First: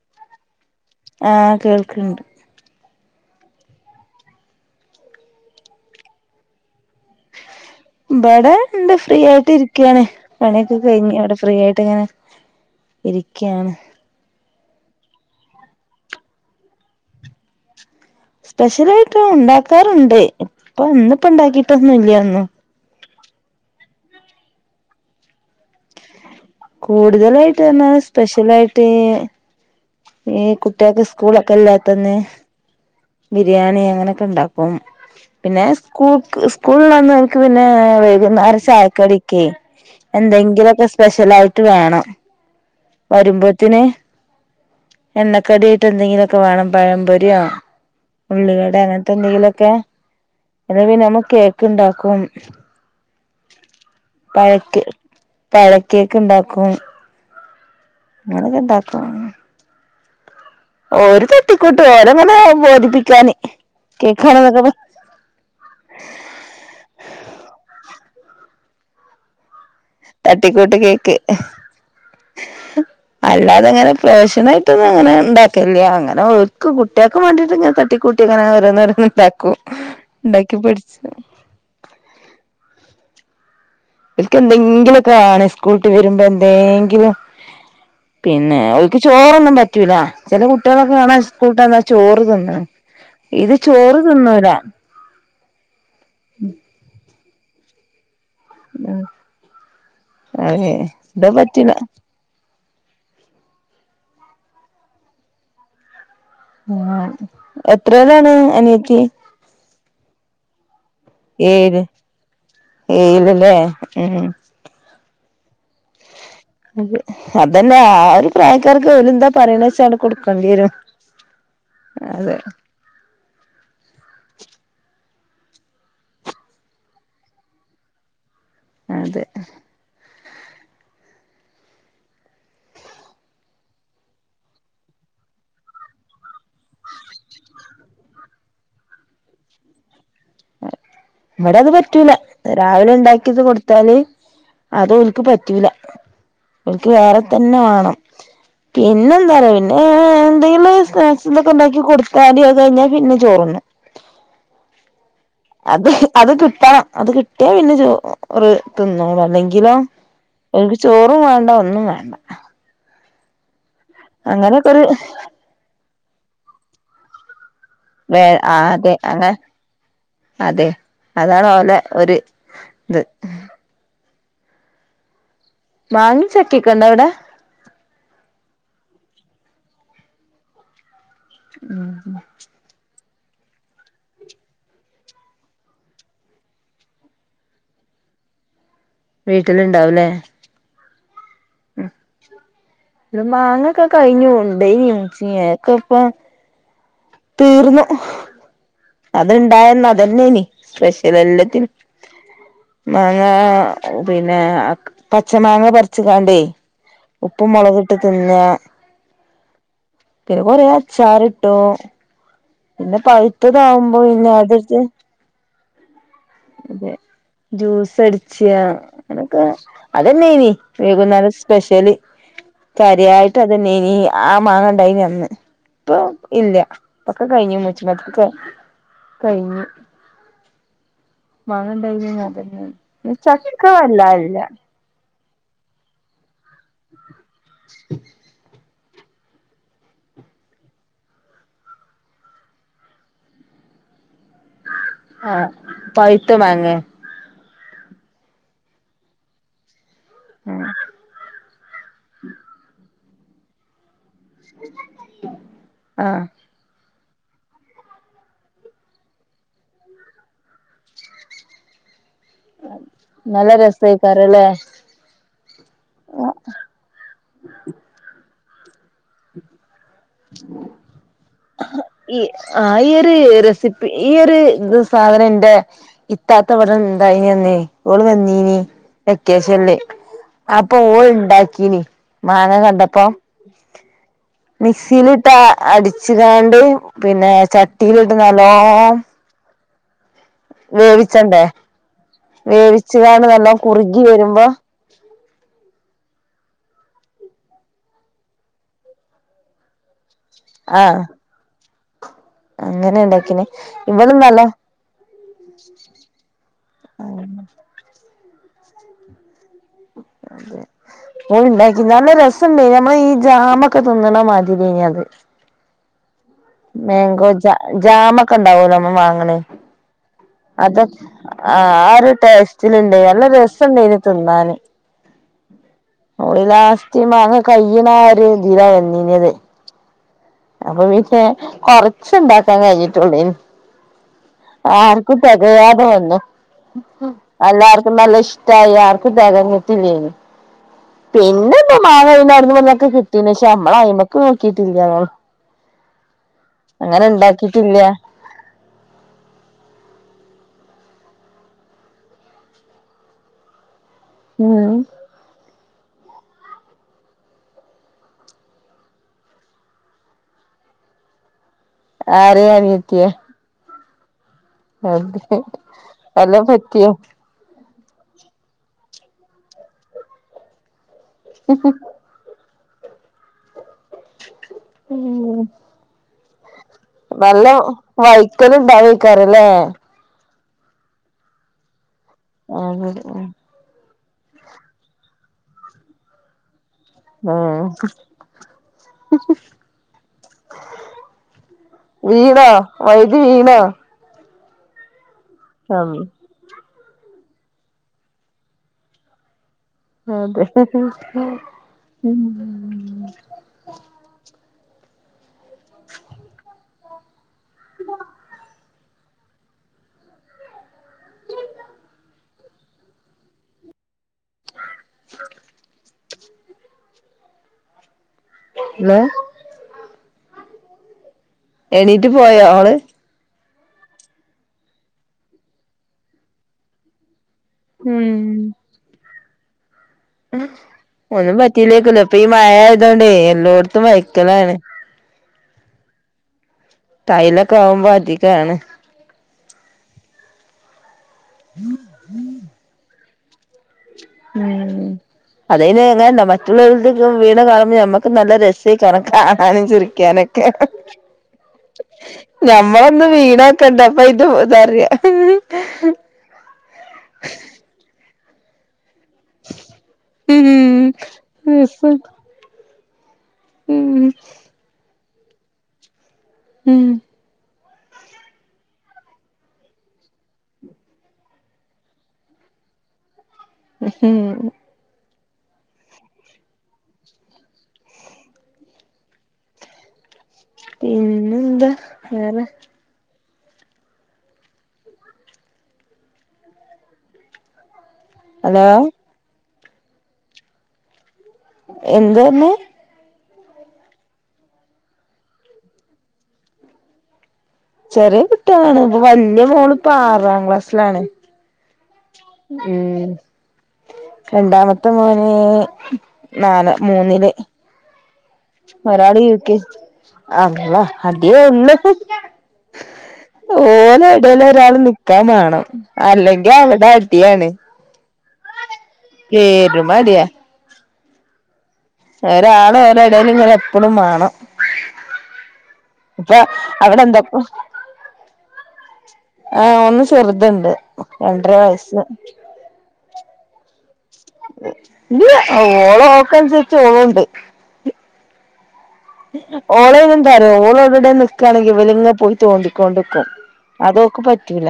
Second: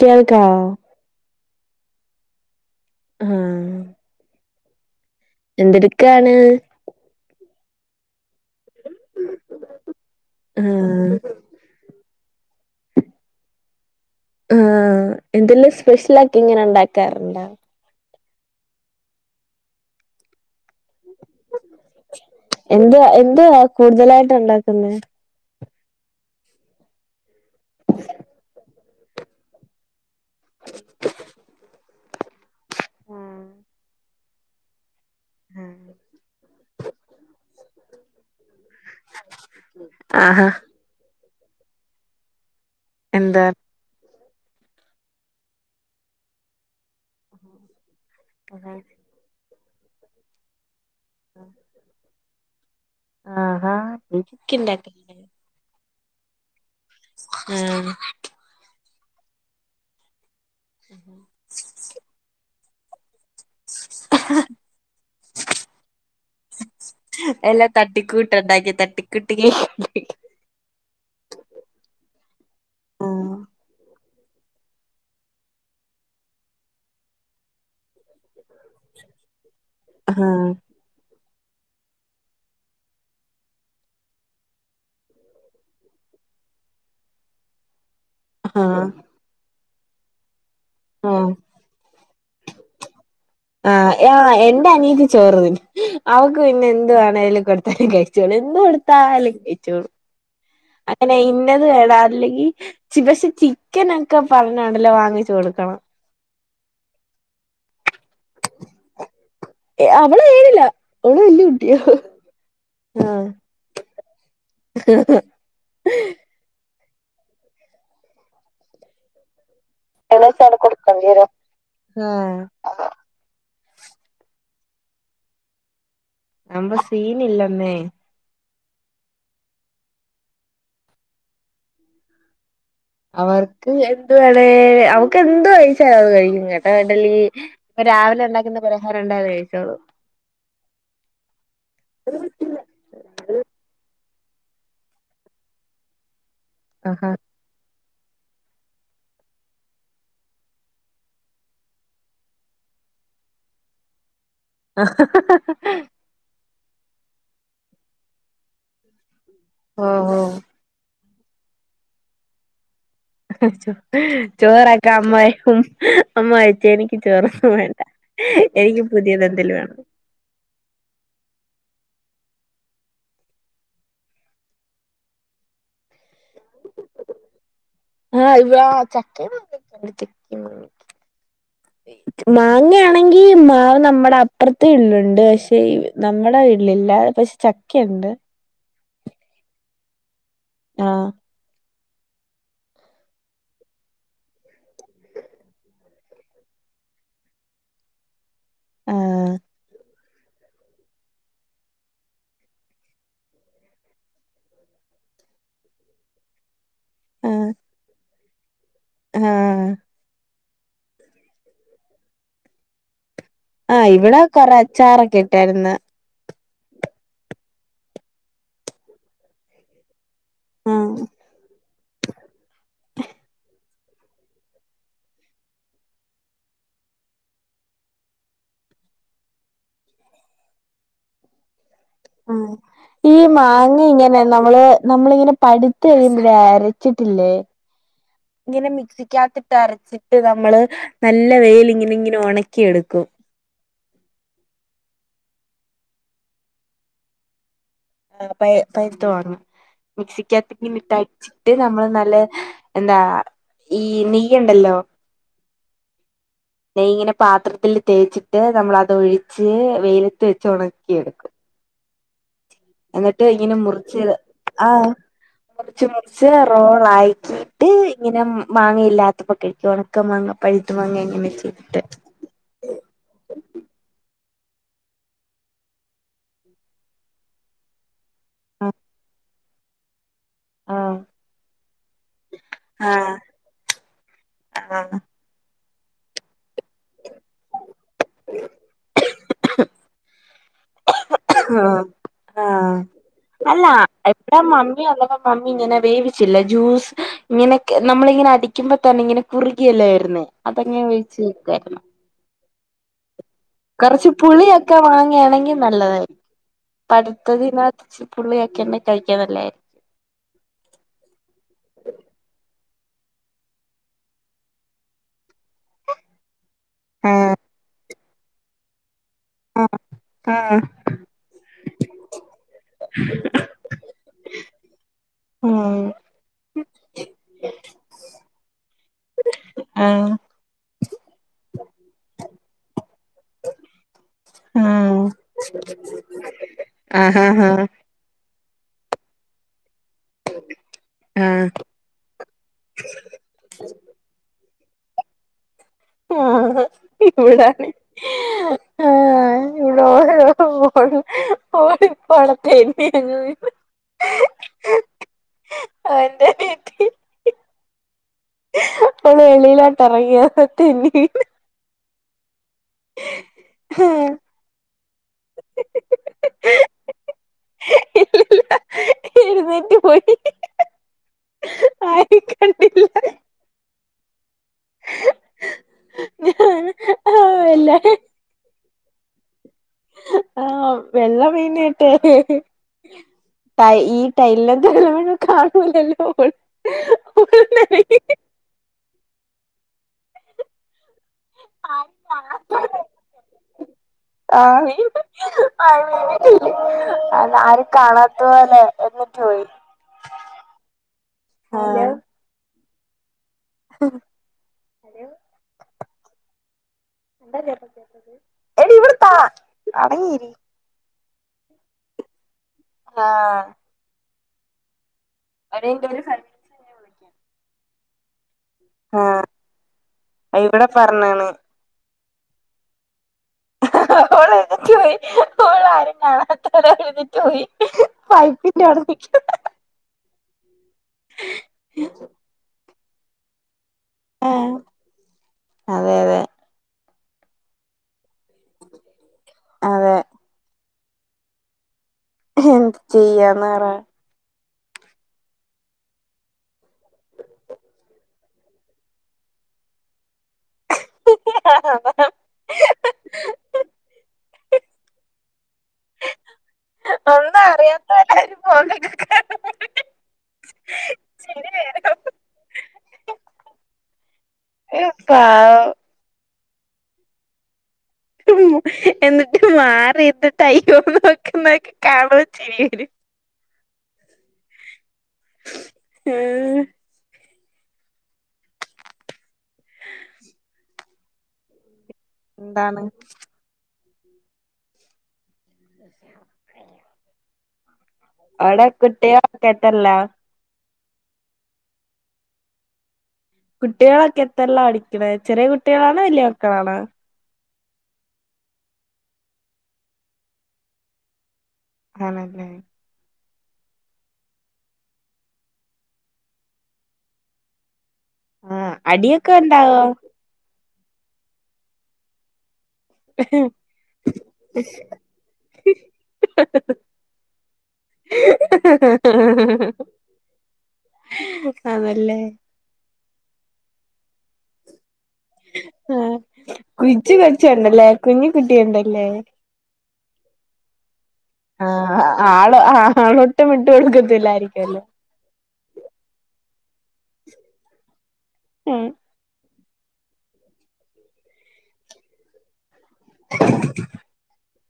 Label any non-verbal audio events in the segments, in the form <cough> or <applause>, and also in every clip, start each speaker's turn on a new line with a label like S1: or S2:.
S1: കേൾക്കവോ
S2: ക്ക്ണ്ട്
S1: ആ എന്തെടുക്കാണ്
S2: ഇബടെ എന്താ ഫ്രീ ആയിട്ട് ഇരിക്കാണ് പണിഒക്കെ കഴിഞ്ഞ്
S1: ആഹ്
S2: അവിടെ ഫ്രീ ആയിട്ട് ഇങ്ങനെ ഇരിക്കയാണ്
S1: ആ എന്തെല്ലാ സ്പെഷ്യലാക്കി ഇങ്ങനെ ഇണ്ടാക്കാറ്ണ്ടാ
S2: സ്പെഷ്യലായിട്ടുണ്ടാക്കാറുണ്ട് ഇപ്പൊ ഇന്നിപ്പോ ഇണ്ടാക്കിട്ടൊന്നുല്യയൊന്നും.
S1: ന്തുവാ കൂടുതലായിട്ടുണ്ടാക്കുന്നെ
S2: കൂടുതലായിട്ടിതന്നെ സ്പെഷ്യലായിട്ട് ഈ കുട്ട്യേക്ക് സ്കൂളൊക്കെ ഇല്ലാത്തന്ന് ബിരിയാണി അങ്ങനൊക്കെ ഇണ്ടാക്കും. പിന്നെ സ്കൂൾക്ക് സ്കൂൾ ള്ളന്ന് ഓല്ക് പിന്നെ വൈകുന്നാരം ചായക്കടിക്കെ
S1: ആഹാ
S2: എന്തെങ്കിലൊക്കെ സ്പെഷ്യലായിട്ട് വേണം
S1: എന്താ
S2: വരുമ്പോത്തിന് എണ്ണക്കടിയായിട്ട് എന്തെങ്കിലൊക്കെ വാണം പഴംപൊരിയൊ ഉള്ളിവടെ അങ്ങനത്തെ എന്തെങ്കിലൊ ക്കെ പിന്നെ ഇവ ഞമ്മ കേക്കിണ്ടാക്കും
S1: ആഹാ
S2: പഴക്ക്
S1: കേക്ക്ണ്ടാക്കലില്ലേ
S2: പഴക്കേക്ക് ഇണ്ടാക്കും
S1: ആം
S2: ആഹ ഓരു തട്ടിക്കൂട്ട് ഓരങ്ങനെ ബോധിപ്പിക്കാന് കേക്കാണെന്നൊക്കെ
S1: എല്ലാ തട്ടിക്കൂ ട്ട്ണ്ടാക്കി തട്ടിക്കൂട്ടി കേ
S2: തട്ടിക്കൂട്ട് കേക്ക് അല്ലാതെങ്ങനെ പേഷനായിട്ടൊന്നു അങ്ങനെ ഇണ്ടാക്കില്ല്യ അങ്ങനെ ഓര്ക്ക് കുട്ടിയാക്ക് വേണ്ടിട്ട് ഇങ്ങനെ തട്ടിക്കൂട്ടി ഇങ്ങനെ ഓരോന്നോരോന്ന് ഉണ്ടാക്കു
S1: ആഹ് ആഹ്
S2: ഉണ്ടാക്കി പഠിച്ച് ഇൻക്ക് എന്തെങ്കിലൊക്കെ ആണ് സ്കൂളിട്ട് വരുമ്പന്തേങ്കിലും പിന്നെ
S1: ആഹ്
S2: ഓൽക്ക്‌ ചോറൊന്നും പറ്റൂല ചില കുട്ട്യേളൊക്കെ കാണാ സ്കൂളട്ടന്നാ ചോറ് തിന്നണ
S1: ആ ആ് എന്റെ അനീത്തി ചോറ്തിന്നു അവക്ക് പിന്നെ എന്ത് വേണേലു കൊടുത്താലു കഴിച്ചോളു എന്തു കൊടുത്താല് കഴിച്ചോളു
S2: അതെ
S1: അങ്ങനെ
S2: ഇത്
S1: ഇന്നത്
S2: പറ്റില്ല
S1: വേണ അല്ലെങ്കിൽ ചിബഷി ചിക്കനൊക്കെ പറഞ്ഞോണ്ടല്ലോ വാങ്ങിച്ചു കൊടുക്കണം
S2: എത്രേലാണ് അനിയത്തി
S1: ഏ അവള് ഏഴില അവള് വല്യ കുട്ടിയ.
S2: ഏഴില് ല്ലേ ഹം ഹം
S1: <unintelligible>
S2: അതെ അതെന്നാ ആ ഒരു പ്രായക്കാർക്ക് ഓര് എന്താ പറയണെ വെ ച്ചാണ്ട്
S1: ഏകദേശം
S2: കൊടുക്കേണ്ടിയരും
S1: കൊടുക്കേണ്ടി വരും
S2: അതെ
S1: ആഹ് അമ്മ സീനില്ലമ്മേ
S2: അതെ
S1: അവർക്ക് എന്ത് വേണേ അവക്ക് എന്ത് കഴിച്ചാ അവള് കഴിക്കുംകേട്ടാ ഇഡലി, രാവിലെ ഉണ്ടാക്കുന്ന പലഹാരുണ്ടായതു കഴിച്ചോളു
S2: ഇവടെ അത് പറ്റൂല രാവിലെ ഉണ്ടാക്കിയത് കൊടുത്താല് അത് ഒൽക്ക് പറ്റൂല ഒൽക്ക്
S1: ആഹാ
S2: വേറെ തന്നെ വേണം
S1: <inaudible>
S2: പിന്നെ എന്താറിയൊ പിന്നെ എന്തെങ്കിലും സ്‌നേക്കസുംതൊക്കെ ഉണ്ടാക്കി കൊടുത്താല് അത് കഴിഞ്ഞാ പിന്നെ ചോറുണ്ണു
S1: <unintelligible>
S2: അത് അത് കിട്ടണം അത് കിട്ടിയാ പിന്നെ ചോ റ് തിന്നോളു ഇല്ലെങ്കിലോ
S1: ഓഹ് ഓഹ്
S2: എനിക്ക് ചോറു വേണ്ട ഒന്നും വേണ്ട അങ്ങനൊക്കെ ഒരു
S1: ചോറക്ക അമ്മ ഹും അമ്മുഅയച്ചേ എനിക്ക് ചോറ് വേ
S2: വേ ആ അതെ അങ്ങ് അതെ അതാണ് ഓലെ ഒരു ത് മാങ്ങ
S1: ആ ഇതാ ചക്കേം <unintelligible>
S2: <unintelligible>
S1: ആണെങ്കി മാവ് നമ്മുടെ അപ്പുറത്തെ വിട്ടിലുണ്ട് പക്ഷെ നമ്മുടെ വീട്ടിലില്ല പക്ഷെ ചക്കണ്ട്
S2: വീട്ടില ഇണ്ടാവലേ
S1: ആഹ
S2: ആഹ ഇ മാങ്ങൊക്കെ കഴിഞ്ഞുണ്ടേനച്ച <inaudible> ക്കെ ഇപ്പ തീർന്ന്
S1: ആഹ്
S2: അതന്നെ സ്പെഷ്യൽ എല്ലാത്തിനും മാങ്ങ പിന്നെ പച്ച മാങ്ങ പറിച്ചി താണ്ടേ ഉപ്പ് മുളകിട്ട് തിന്ന
S1: ആഹ
S2: പിന്നെ കൊറേ അച്ചാർട്ട പിന്നെ പ
S1: ആഹ്
S2: ഇത്തതകുമ്പോ
S1: ഇവിടെ
S2: ഇന്ന
S1: കൊറെ
S2: തടുത്ത്
S1: അച്ചാറൊക്കെ ഇട്ടായിരുന്നു
S2: അതെ ജ്യൂസ് അടിച്ച അങ്ങനൊക്കെ അതന്നെ
S1: ആഹ്
S2: ഇനിവൈകുന്നേരം സ്പെഷ്യലി കരിയായിട്ട് അതന്നെ ഇനി ആ മാങ്ങണ്ടായിനി അന്ന് ഇപ്പൊ ഇല്ല ഇപ്പൊക്കെ കഴിഞ്ഞ മച്ചമത്തൊക്കെ കഴിഞ്ഞു മാങ്ങ ഉണ്ടായിനി
S1: ആ
S2: അതന്നെ
S1: ഈ
S2: ചക്ക
S1: മാങ്ങ
S2: വല്ലാ
S1: ഇങ്ങനെ
S2: ഇല്ല
S1: നമ്മള് നമ്മളിങ്ങനെ പഴുത്ത കഴിയുമ്പ അരച്ചിട്ടില്ലേ ഇങ്ങനെ മിക്സിക്കാത്തിട്ട് അരച്ചിട്ട് നമ്മള് നല്ല വെയ്ൽ ഇങ്ങനെ ഇങ്ങനെ ഉണക്കിെടുക്കും
S2: ആഹ പൈത്ത മാങ്ങ
S1: ആ പ പൈത്ത മാങ്ങ
S2: ഉം
S1: മിക്സിക്കത്ത ഇട്ടടിച്ചിട്ട് നമ്മള് നല്ല എന്താ ഈ നെയ ണ്ടല്ലോ
S2: ആഹ്
S1: നെയ്യ് ഇങ്ങനെ പാത്രത്തില്ൽ തേച്ചിട്ട് നമ്മള അത് ഒഴിച്ച് വെയിലത്ത് വെച്ച് ഉണക്കി എടുക്കും എന്നിട്ട്
S2: നല്ല
S1: ഇങ്ങനെ മുറിച്ചത്
S2: രസേക്കാരല്ലേ
S1: ആ മുറിച്ച് മുറിച്ച് റോൾ ആയിക്കിട്ട് ഇങ്ങനെ മാങ്ങയില്ലാത്തപ്പോ കഴിച്ചോണം
S2: ഈ ആ ഒര് റെസിപ്പി ഈ സാധനം എന്റെ ഇത്താത്ത ഇവിട ഇണ്ടായിനിന്നി ഓള് വന്നീനി കേസല്ലി അപ്പൊ
S1: ആഹ്
S2: ഓൾഇണ്ടാക്കീന് മാങ്ങ കണ്ടപ്പോ
S1: ആഹ് ആഹ്
S2: മക്സിയിലിട്ട് അടിച്ചു കണ്ട് പിന്നെ ചട്ടിയിലിട്ട് നല്ലോ വേവി
S1: ആഹ ആഹ
S2: നല്ലോം
S1: അല്ല
S2: കുറുകി വരുമ്പോ
S1: ഇവിടെമമ്മിയൊള്ളപ്പ മമ്മി ഇങ്ങനെ വേവിച്ചില്ല ജ്യൂസ് ഇങ്ങനെെ നമ്മളിങ്ങനെ അടിക്കുമ്പോ തന്നെ ഇങ്ങനെ കുറുകിയല്ലാ വരുന്നേ അതെങ്ങനെ
S2: ആഹ്
S1: വേവിച്ച് വെക്കായിരുന്നു
S2: അങ്ങനെ ഉണ്ടാക്കിനെ
S1: കുറച്ച് പുളിയൊക്കെ വാങ്ങിയയാണെങ്കിൽ നല്ലതായിരിക്കും പടുത്തതിനതിനകത്ത് പുള്ളിക്കെണ്ടികഴിക്കാൻ നല്ലതാ രിക്കും
S2: അതെ ഓ ഉണ്ടാക്കി നല്ല രസംുണ്ടായി നമ്മൾ ഈ ജാമൊക്കെ തിന്നണ മാതി അത് മാങ്കോ
S1: ആഹ്
S2: ജ ജാമ ഒക്കെ ഉണ്ടാവുമോ നമ്മ വാങ്ങ
S1: ആഹ്
S2: ആ ഒരു ടേസ്റ്റണ്ട് നല്ല രസണ്ട് തിന്നാല്
S1: ഉം
S2: മാങ്ങ കയ്യണ ഒരു ഇര വന്നീത്
S1: ആഹ
S2: അപ്പൊ പിന്നെ കൊറച്ചുണ്ടാക്കാൻ കഴിഞ്ഞിട്ടുള്ള
S1: ആഹ്
S2: ആർക്കും തികയാതെ വന്നു
S1: ആഹ് ആഹ് ആഹ്
S2: അല്ലാർക്കും നല്ല ഇഷ്ടായി ആർക്കും തികഞ്ഞ
S1: ആഹ്
S2: പിന്നെ ഇപ്പ മാ കുന്നന്ന് വന്നൊക്കെ കിട്ടീ പക്ഷെ നമ്മള അയി <unintelligible> മക്ക് നോക്കി ആക്കിട്ടില്ല
S1: ആ ഇവിടാണ്
S2: ഇണ്ടാക്കിട്ടില്ല
S1: ആഹ ഇവിടോ പഴത്ത അ <unintelligible>
S2: മം
S1: ആ <unintelligible> എന്തട്ട അപ്പ വെളിയിലാട്ട് ഇറങ്ങിയ തെന്നിവീണ്
S2: ആരെയാ അനിയത്തിയ
S1: ഹഹ
S2: അത എല്ലാം പറ്റിയോ
S1: തെന്നി പോയി
S2: ഉ
S1: ആരേം കണ്ടില്ല
S2: ഉം
S1: ഞാന് ആഹ് അല്ല
S2: നല്ലവഴുക്കലുണ്ടാമു മല്ലേ
S1: ആ <unintelligible> വെള്ള മനായിട്ടെ
S2: അത് ഉം
S1: ഈ ടൈലിൽ വെള്ളം വീണാൽകാണൂലല്ലോഓ
S2: ആ
S1: ആരും
S2: വീണോ വഴുതി വീണോ
S1: ആ വീണു
S2: ഉം
S1: അ ആരും കാണാത്ത പോല്ലെ എന്നിട്ട് പോയി
S2: അതെ ഉ
S1: ഉം
S2: <inaudible>
S1: എന്താ കേ കേട്ടത് എടി ഇവിടുത്താ അടങ്ങീരി ആ
S2: ആ
S1: അ വിള <unintelligible>
S2: പിന്നെ
S1: ഇവിടെ പറഞ്ഞാണ്
S2: എണീറ്റ് പോയോ അവള്
S1: ഓൾ എഴുന്നേറ്റ് പോയി ഓൾ ആരും കാണാത്ത എഴ പോയി
S2: ഉം
S1: പൈപ്പിന്റെ അവിടെ നിൽ
S2: ഒന്നും പറ്റീലേക്കല്ലോ അപ്പൊ ഈ മഴ ആതോണ്ടേ എല്ലോത്തും എല്ലായിടത്തും
S1: ആ
S2: വഴുക്കലാണ്
S1: അതെ അതെ
S2: ടൈലൊക്കെ ആവുമ്പോ അധികാണ്
S1: അതെ
S2: ഉം
S1: എന്ത് ചെയ്യാനാണെന്ന് പറ
S2: ഉം അതന് എങ്ങനെന്താ മറ്റുള്ളവരുടെ ഇപ്പ വീണ കാണുമ്പോ നമ്മക്ക് നല്ല രസമായി കാണാനും ചിരിക്കാനും എങ്ങനെയൊക്കെ ആണ്
S1: ആ
S2: നമ്മളൊന്ന് വീണക്കണ്ടപ്പ ഇത് പോതറിയ
S1: എന്താ അറിയാത്തതുപോലെ പോകു
S2: ഉം
S1: ചിരി
S2: അപ്പ
S1: വരും
S2: ഉം
S1: പാവം
S2: ഉം
S1: ഉം എന്നിട്ട് മാറിത് ട്ടയ്യോ നോക്ക് നോക്ക് ക്കാണുമ്പോ ചിരി വരും.
S2: ഉ ഹും
S1: ആ നാ അച്ചി
S2: പിന്നെന്താ വേറെ
S1: ന്താണ് അടെ
S2: ഹലോ
S1: കുട്ട്യാ ക്കെ ത്ത ല്ല.
S2: എന്ത ന്നെ
S1: കുട്ട്യാളൊക്കെ എത്രേലാ പഠിക്ക്ണെ ചെറ്യേ കുട്ട്യാളാണോ വല്ല്യ മക്കളാണോ?
S2: ചെറ്യേ കുട്ട്യാളാണ് പ്പൊ വലിയ മോള് പ്പൊ ആറാം ക്ലാസ്സിലാണ്
S1: ആണല്ലേ
S2: ഉം രണ്ടാമത്തെ മോന് നാല മൂന്നില്.
S1: ആഹ്
S2: ഒരാള്
S1: അടിയൊക്കെ
S2: യുകെജി
S1: ഉണ്ടാവോ
S2: അ ള്ളാ അടിയേ ഉള്ളു- ഓലെ ടേല് ഒരാൾ നിക്കാൻ വാണം അല്ലെങ്കിൽ അവിടെ അടിയാണ്.
S1: ഹ് ഹ് ഹ്
S2: പെരും അടിയാ
S1: ഹ്
S2: ഒരാള് ഓലെ ഇടേൽ ഇങ്ങനെ എപ്പളും വാണം.
S1: ആ <unintelligible>
S2: എന്തൊക്ക
S1: കൊച്ചുണ്ടല്ലേ കുഞ്ഞിക്കുട്ടി ഒണ്ടല്ലേ
S2: ആ ഒന്ന് ചെറുത്ണ്ട് രണ്ടര വയസ്സ്.
S1: ആഹ് ആള് ആളൊട്ടും വിട്ട് കൊടുക്കത്തില്ലായിരിക്കുവല്ലോ
S2: ഇല്ല്യ ഓള് ഓക്ക് അൻസര്ച് ഓളുംണ്ട്.
S1: ഉം
S2: ഓളയ്നെന്താറ്യോ ഓള് അവ്ടെവ്ടെം നിക്കാണെങ്കി ഇവല്ങ്ങനെ പോയി തോണ്ടി. ക്കോണ്ട്ക്കും അതോക്ക് പറ്റൂല.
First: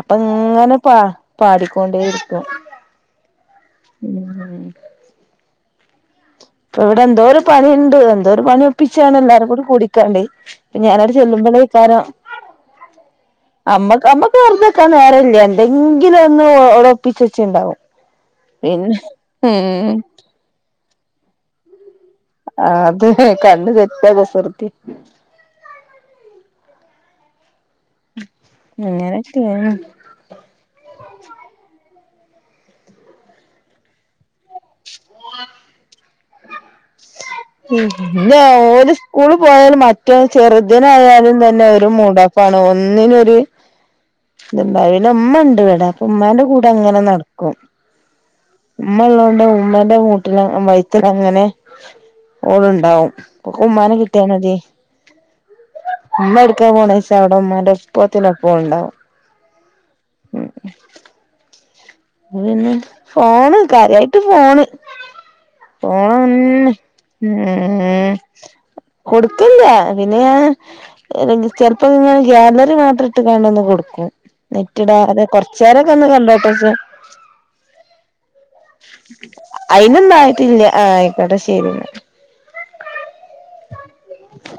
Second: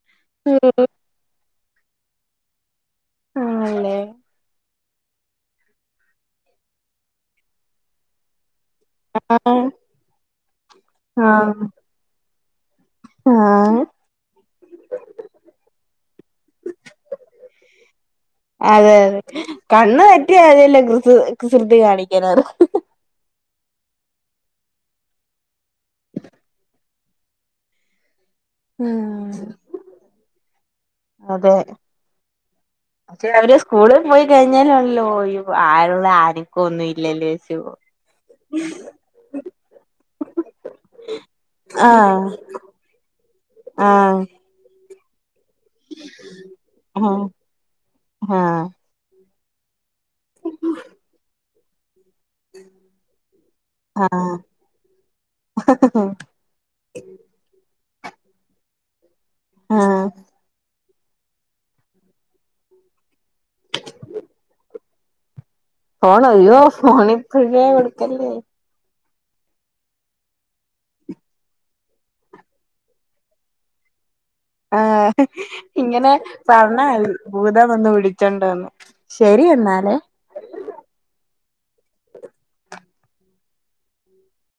S2: അപ്പൊ ഇങ്ങനെ പ പാടിക്കൊണ്ടേ ഇരിക്കും
S1: ആണല്ലേ
S2: ഇപ്പ ഇവിടെ എന്തോ ഒരു പണിയുണ്ട് എന്തോരു പണി പ്പിച്ചാണ് എല്ലാരും കൂടി
S1: ആഹ്
S2: കുടിക്കാണ്ടയ് ഞാനട് ചെല്ലുമ്പളേക്കാരം.
S1: ആ
S2: അമ്മക്ക് അമ്മക്ക് വെറുതെക്കാൻ നേരല്ല്യ എന്തെങ്കിലൊന്ന് ഓ ഓള് ഒപ്പിച്ച്ച്ചെച്ചീണ്ടാവും.
S1: അതെ
S2: പിന്നെ ഉം.
S1: സ് കുസൃതി കാണി.
S2: ആ അത് കണ്ണ് തെറ്റിയ കുസൃത്യ
S1: ഉം
S2: അങ്ങനൊക്കെയാണ്
S1: അതെ. പക്ഷെ അവര് സ്കൂളിൽ പോയി കഴിഞ്ഞാലുണ്ടല്ലോ <unintelligible>
S2: ഉം പിന്ന ഓല് സ്കൂള് പോയാല് മറ്റേ ചെറുതിനായാലും തന്നെ ഒരു
S1: ആഹ്
S2: മൂടോഫാ ണ് ഒന്നിനും ഒര്
S1: ആഹ്
S2: ത്ണ്ടാ പിന്നെ ഉമ്മണ്ട് വ്ടെ അപ്പൊ ഉമ്മാന്റെകൂടെങ്ങനെ
S1: ആഹ്
S2: നടക്കും
S1: ആഹ്
S2: ഉമ്മള്ളൊണ്ട് ഉമ്മ ന്റെ മൂട്ടില അ വൈത്തലങ്ങനെ ഓളുണ്ടാവും ഓക്കുമ്മാനെ കിട്ട്യാ മതി.
S1: ആഹ്
S2: ഉമ്മ എടുക്കാ പോണേ ച്ച അവിടെ മ്മാന്റെ ഒപ്പത്തിനൊപ്പം ഓള്ണ്ടാവും.
S1: ആ
S2: അത് പിന്നെ ഫോണ് കാര്യായിട്ട് ഫോണ്.
S1: ഫോൺ അയ്യോ
S2: ഫോണെന്നെ
S1: ഫോൺ ഇപ്പഴേ
S2: ഉം.
S1: കൊടുക്കല്ലേ
S2: - കൊടുക്കില്ല്യാ പിന്നെ ഞാൻ ചെ ലപ്പോ ഇ ങ്ങെനെ ഗ്യാലറി മാത്രം ഇട്ട്കാ ണ്ടൊ ന്ന് കൊടുക്കും. നെറ്റിടാ അതെ
S1: ആഹ്
S2: കൊർച്ചേരൊക്കെ ഒന്ന്
S1: ഇങ്ങനെ
S2: കണ്ടോട്ടെ ച.
S1: പറഞ്ഞാ മതി ഭൂതം വന്ന് വിളിച്ചോണ്ട് വന്ന് ശരി എന്നാലേ
S2: അയിനൊന്നായിട്ടില്ല്യ ആ ആയ് ക്കോട്ടെ ശെരി ന്ന. <inaudible>